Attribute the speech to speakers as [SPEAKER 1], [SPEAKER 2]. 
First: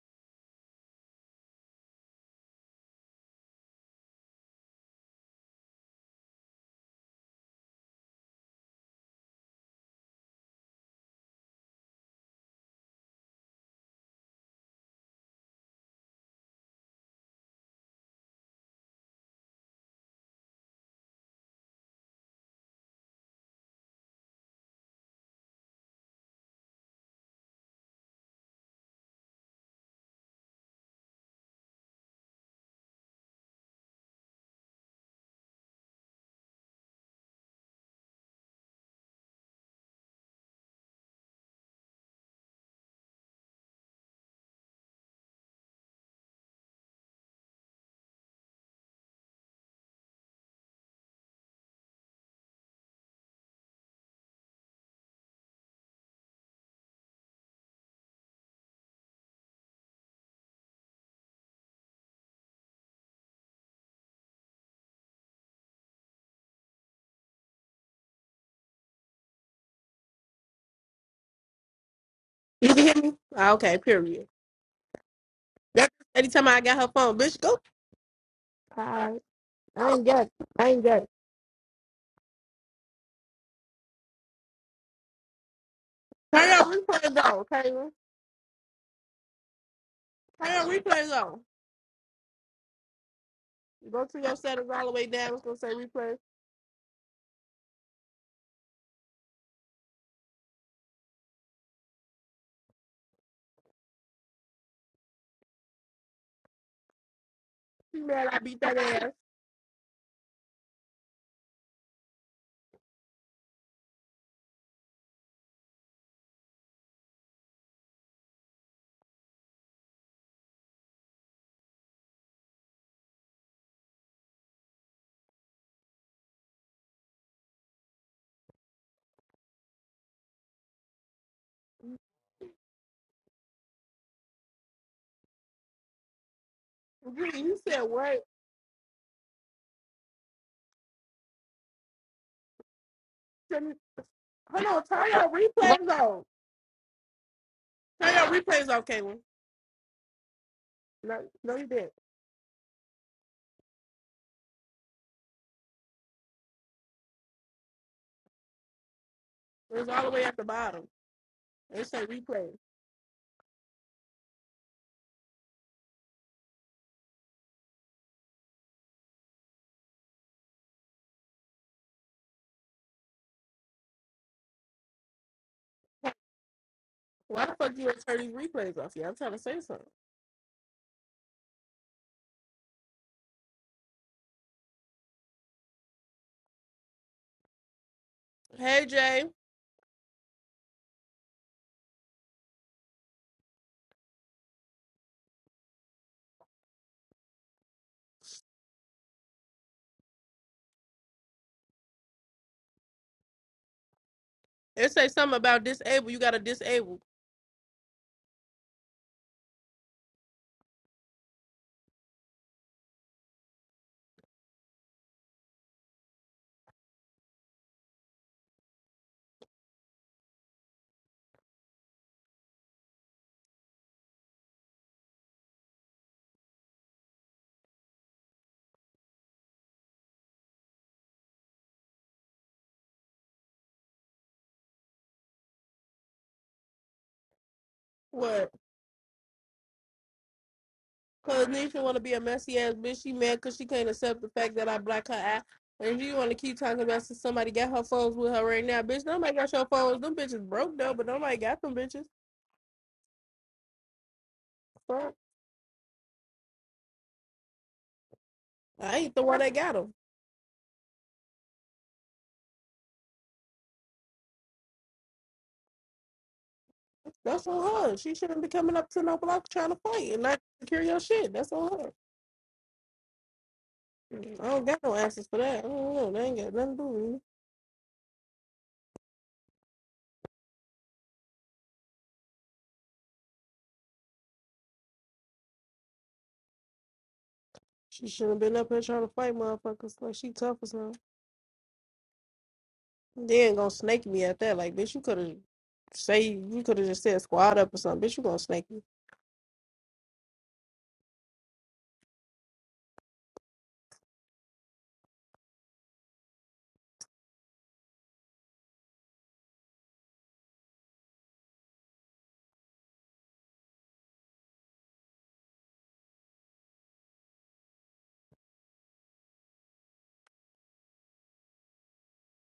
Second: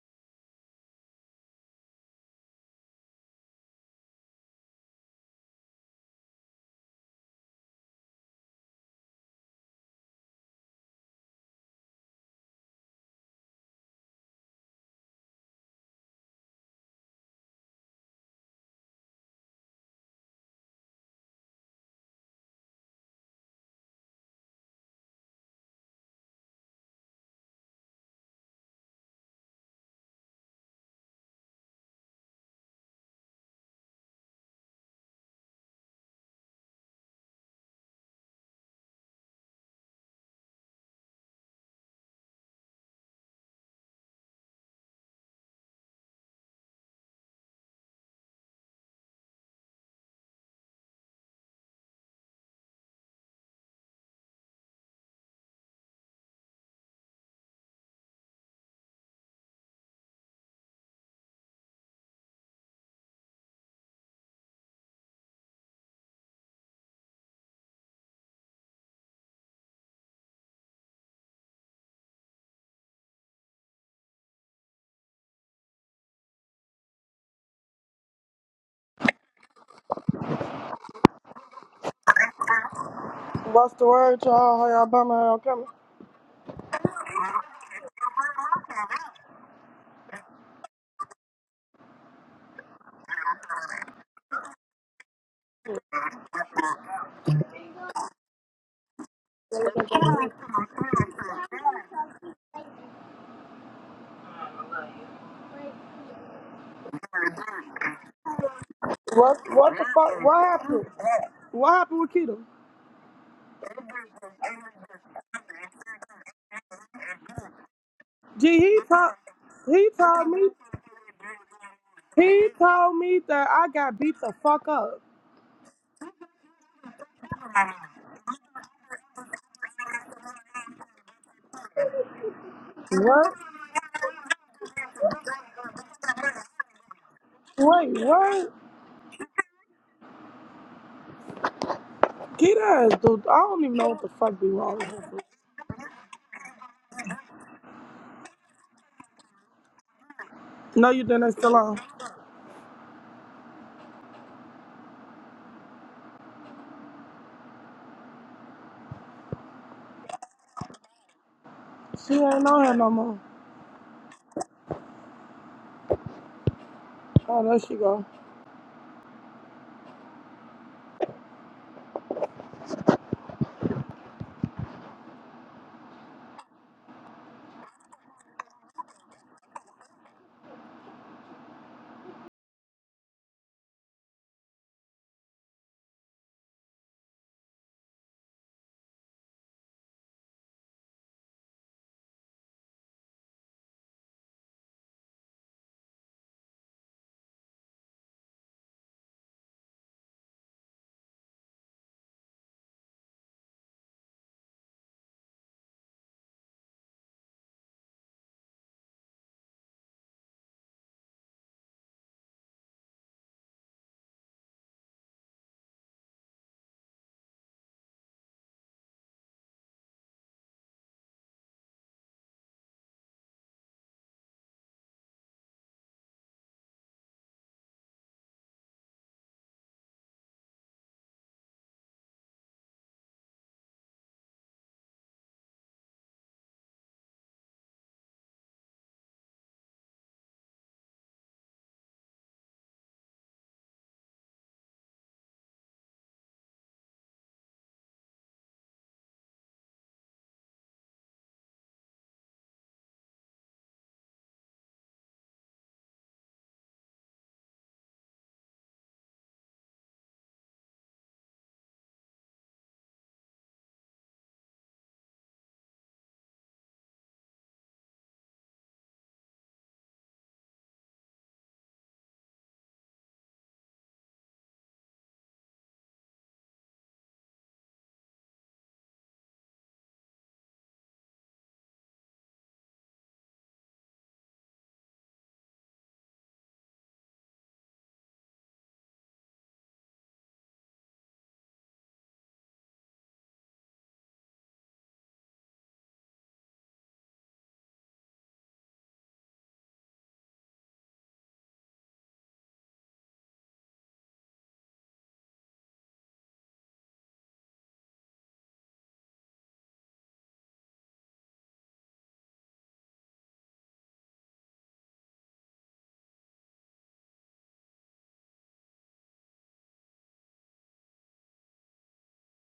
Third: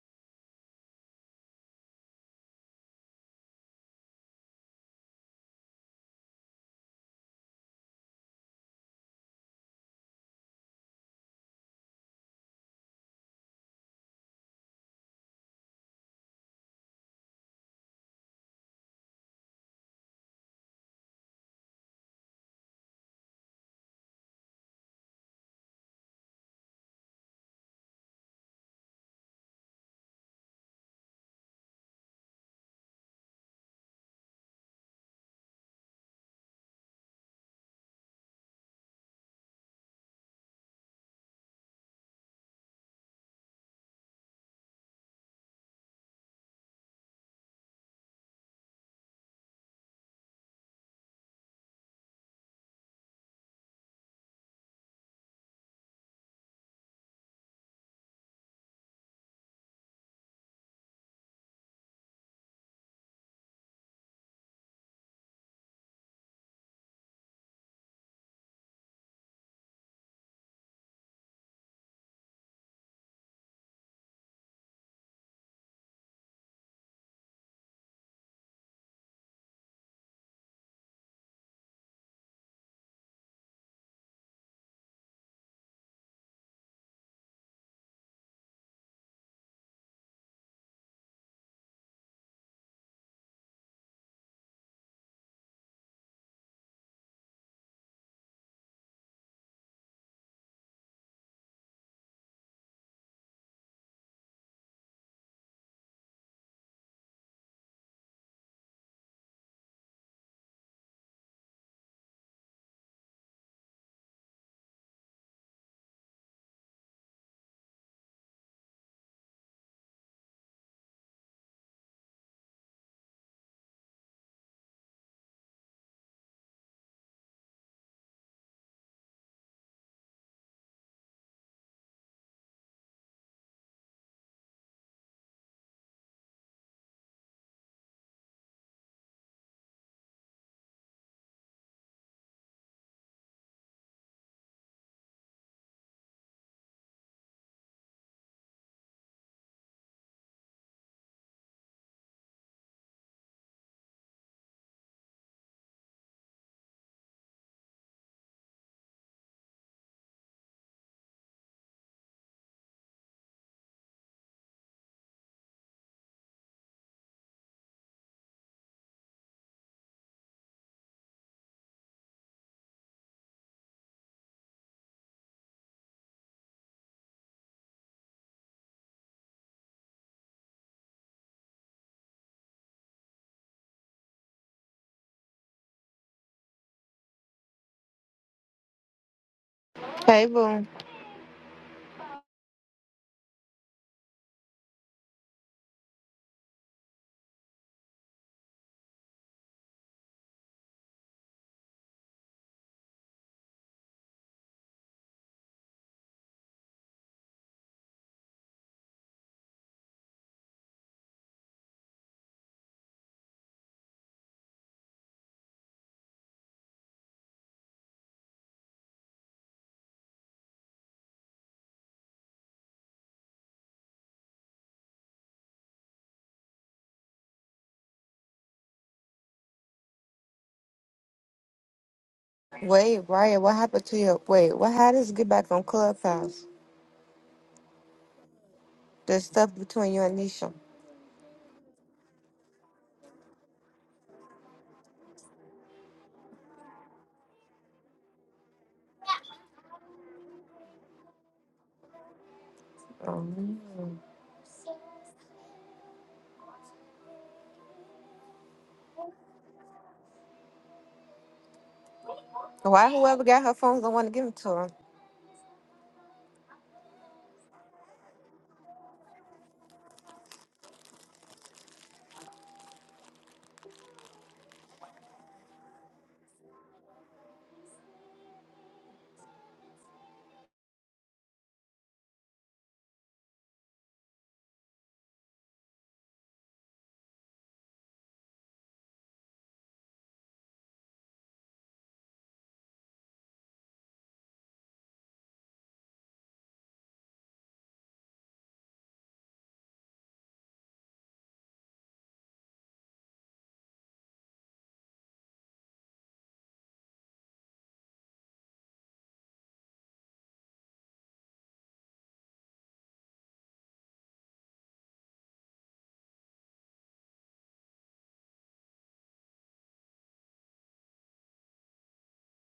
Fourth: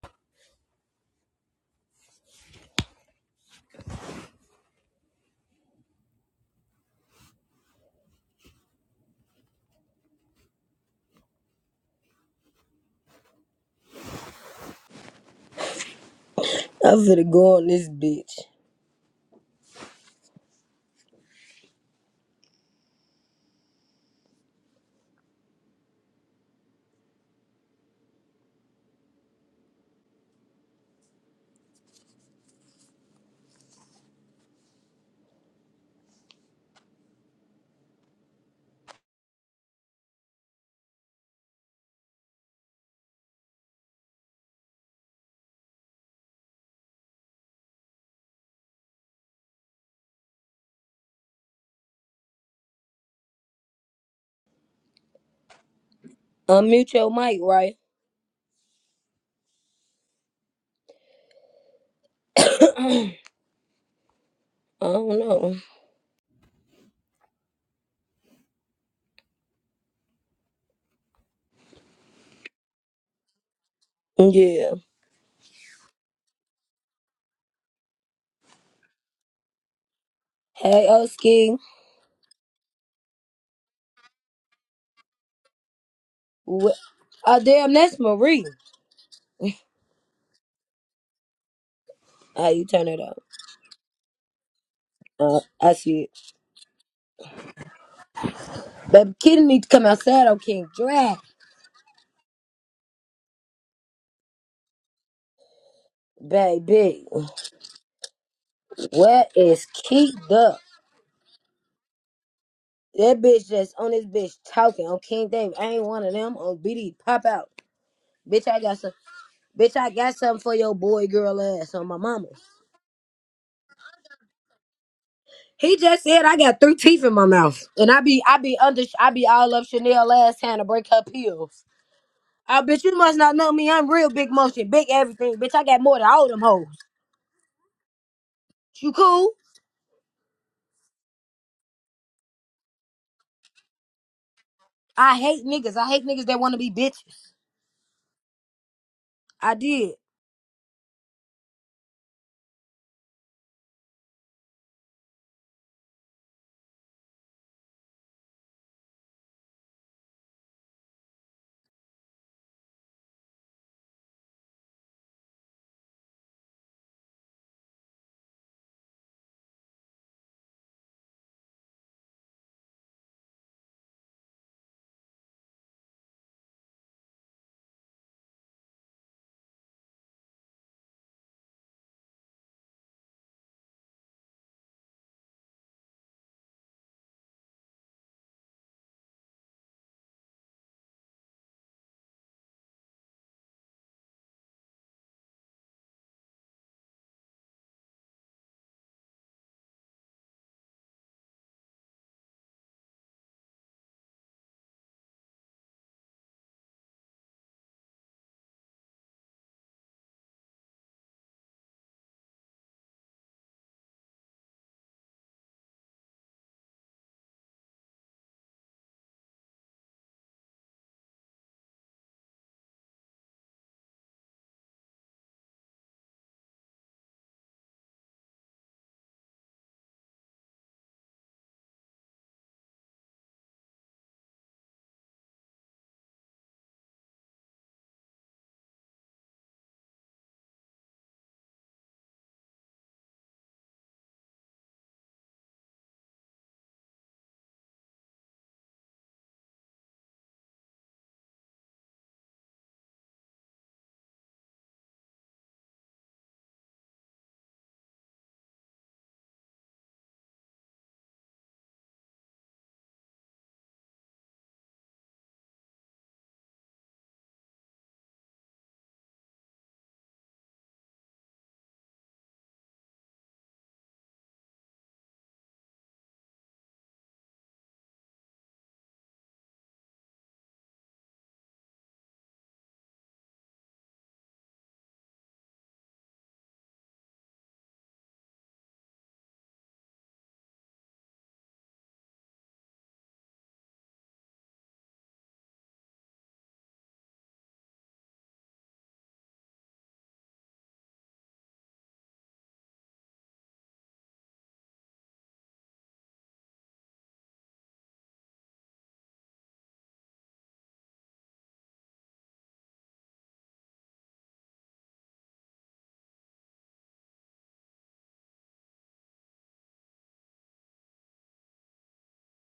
[SPEAKER 1] I'm finna go on this bitch. Unmute your mic, right? I don't know.
[SPEAKER 2] You can hear me? Ah, okay, period.
[SPEAKER 1] Yeah.
[SPEAKER 2] That's every time I got her phone, bitch, go. Alright. I ain't got it. I ain't
[SPEAKER 1] Hey,
[SPEAKER 2] got it.
[SPEAKER 1] Oski.
[SPEAKER 3] What's the word, y'all? How y'all bum around coming?
[SPEAKER 2] Turn your
[SPEAKER 1] Wh-
[SPEAKER 2] replays
[SPEAKER 1] Oh,
[SPEAKER 2] on,
[SPEAKER 1] damn,
[SPEAKER 2] Kayla.
[SPEAKER 1] that's Marie.
[SPEAKER 2] Turn your replays on.
[SPEAKER 1] Ah, you turn it up.
[SPEAKER 2] Go to your settings all the way down.
[SPEAKER 1] Uh,
[SPEAKER 2] It's gonna say
[SPEAKER 1] I see
[SPEAKER 2] replay.
[SPEAKER 1] it. Baby, Kitty need to come outside on King Drag. Baby,
[SPEAKER 2] You mad I beat that ass.
[SPEAKER 1] where
[SPEAKER 3] What
[SPEAKER 1] is
[SPEAKER 3] what the
[SPEAKER 1] Keith
[SPEAKER 3] fuck what
[SPEAKER 1] up?
[SPEAKER 3] happened? What happened with Keto?
[SPEAKER 1] That bitch that's on this bitch talking on King David. I ain't one of them on BD. Pop out. Bitch,
[SPEAKER 3] Gee,
[SPEAKER 1] I
[SPEAKER 3] he
[SPEAKER 1] got some.
[SPEAKER 3] told
[SPEAKER 1] Bitch, I
[SPEAKER 3] he
[SPEAKER 1] got
[SPEAKER 3] told
[SPEAKER 1] something
[SPEAKER 3] me
[SPEAKER 1] for your boy girl ass on my mama.
[SPEAKER 3] he told me that I got beat the fuck up.
[SPEAKER 1] He just said I got three teeth in my mouth, and I be I be under I be all up Chanel last hand to break her pills. I bitch, you must
[SPEAKER 3] What?
[SPEAKER 1] not know me. I'm real big motion, big everything, bitch. I got more than all them hoes.
[SPEAKER 2] Gee, you said
[SPEAKER 3] Wait,
[SPEAKER 2] what?
[SPEAKER 3] what?
[SPEAKER 1] You cool?
[SPEAKER 3] Keto is dude. I don't
[SPEAKER 2] Turn-
[SPEAKER 3] even know what the fuck be
[SPEAKER 2] Hold
[SPEAKER 3] wrong
[SPEAKER 2] on,
[SPEAKER 3] with
[SPEAKER 2] turn
[SPEAKER 3] her.
[SPEAKER 1] I
[SPEAKER 2] your
[SPEAKER 1] hate niggas. I
[SPEAKER 2] replays
[SPEAKER 1] hate
[SPEAKER 2] on.
[SPEAKER 1] niggas that want to be bitches.
[SPEAKER 2] Turn your replays on, Kayla.
[SPEAKER 1] I did.
[SPEAKER 3] No, you
[SPEAKER 2] No,
[SPEAKER 3] didn't It's still
[SPEAKER 2] no, you
[SPEAKER 3] on.
[SPEAKER 2] didn't. It was all the way at the bottom. It say
[SPEAKER 3] She ain't
[SPEAKER 2] replays.
[SPEAKER 3] on here no more. Oh, there she go.
[SPEAKER 2] Why the fuck you gonna turn these replays off? Yeah, I'm trying to say something. Hey Jay,
[SPEAKER 4] Hey, boo.
[SPEAKER 2] it say something about disable. You gotta disable.
[SPEAKER 4] Wait, Ryan, what happened to your. Wait, what? How does get back on Clubhouse?
[SPEAKER 2] What?
[SPEAKER 4] The stuff between you and Nisha.
[SPEAKER 2] Cause Nisha want to be a messy ass bitch. She mad cause she can't accept the fact that I black her out. And if you want to keep talking about since somebody got her phones with her right now, bitch. Nobody got your phones. Them bitches broke though, but nobody got them bitches.
[SPEAKER 4] Um,
[SPEAKER 2] Fuck. I ain't the one that got them.
[SPEAKER 4] why whoever got her phones don't want to give them to her?
[SPEAKER 2] That's on her. She shouldn't be coming up to no block trying to fight and not secure your shit. That's on her. I don't got no answers for that. I don't know. They ain't got nothing to do with me. She shouldn't have been up here trying to fight motherfuckers like she tough as hell. They ain't gonna snake me at that. Like, bitch, you could have say you could have just said squad up or something. Bitch, you gonna snake me.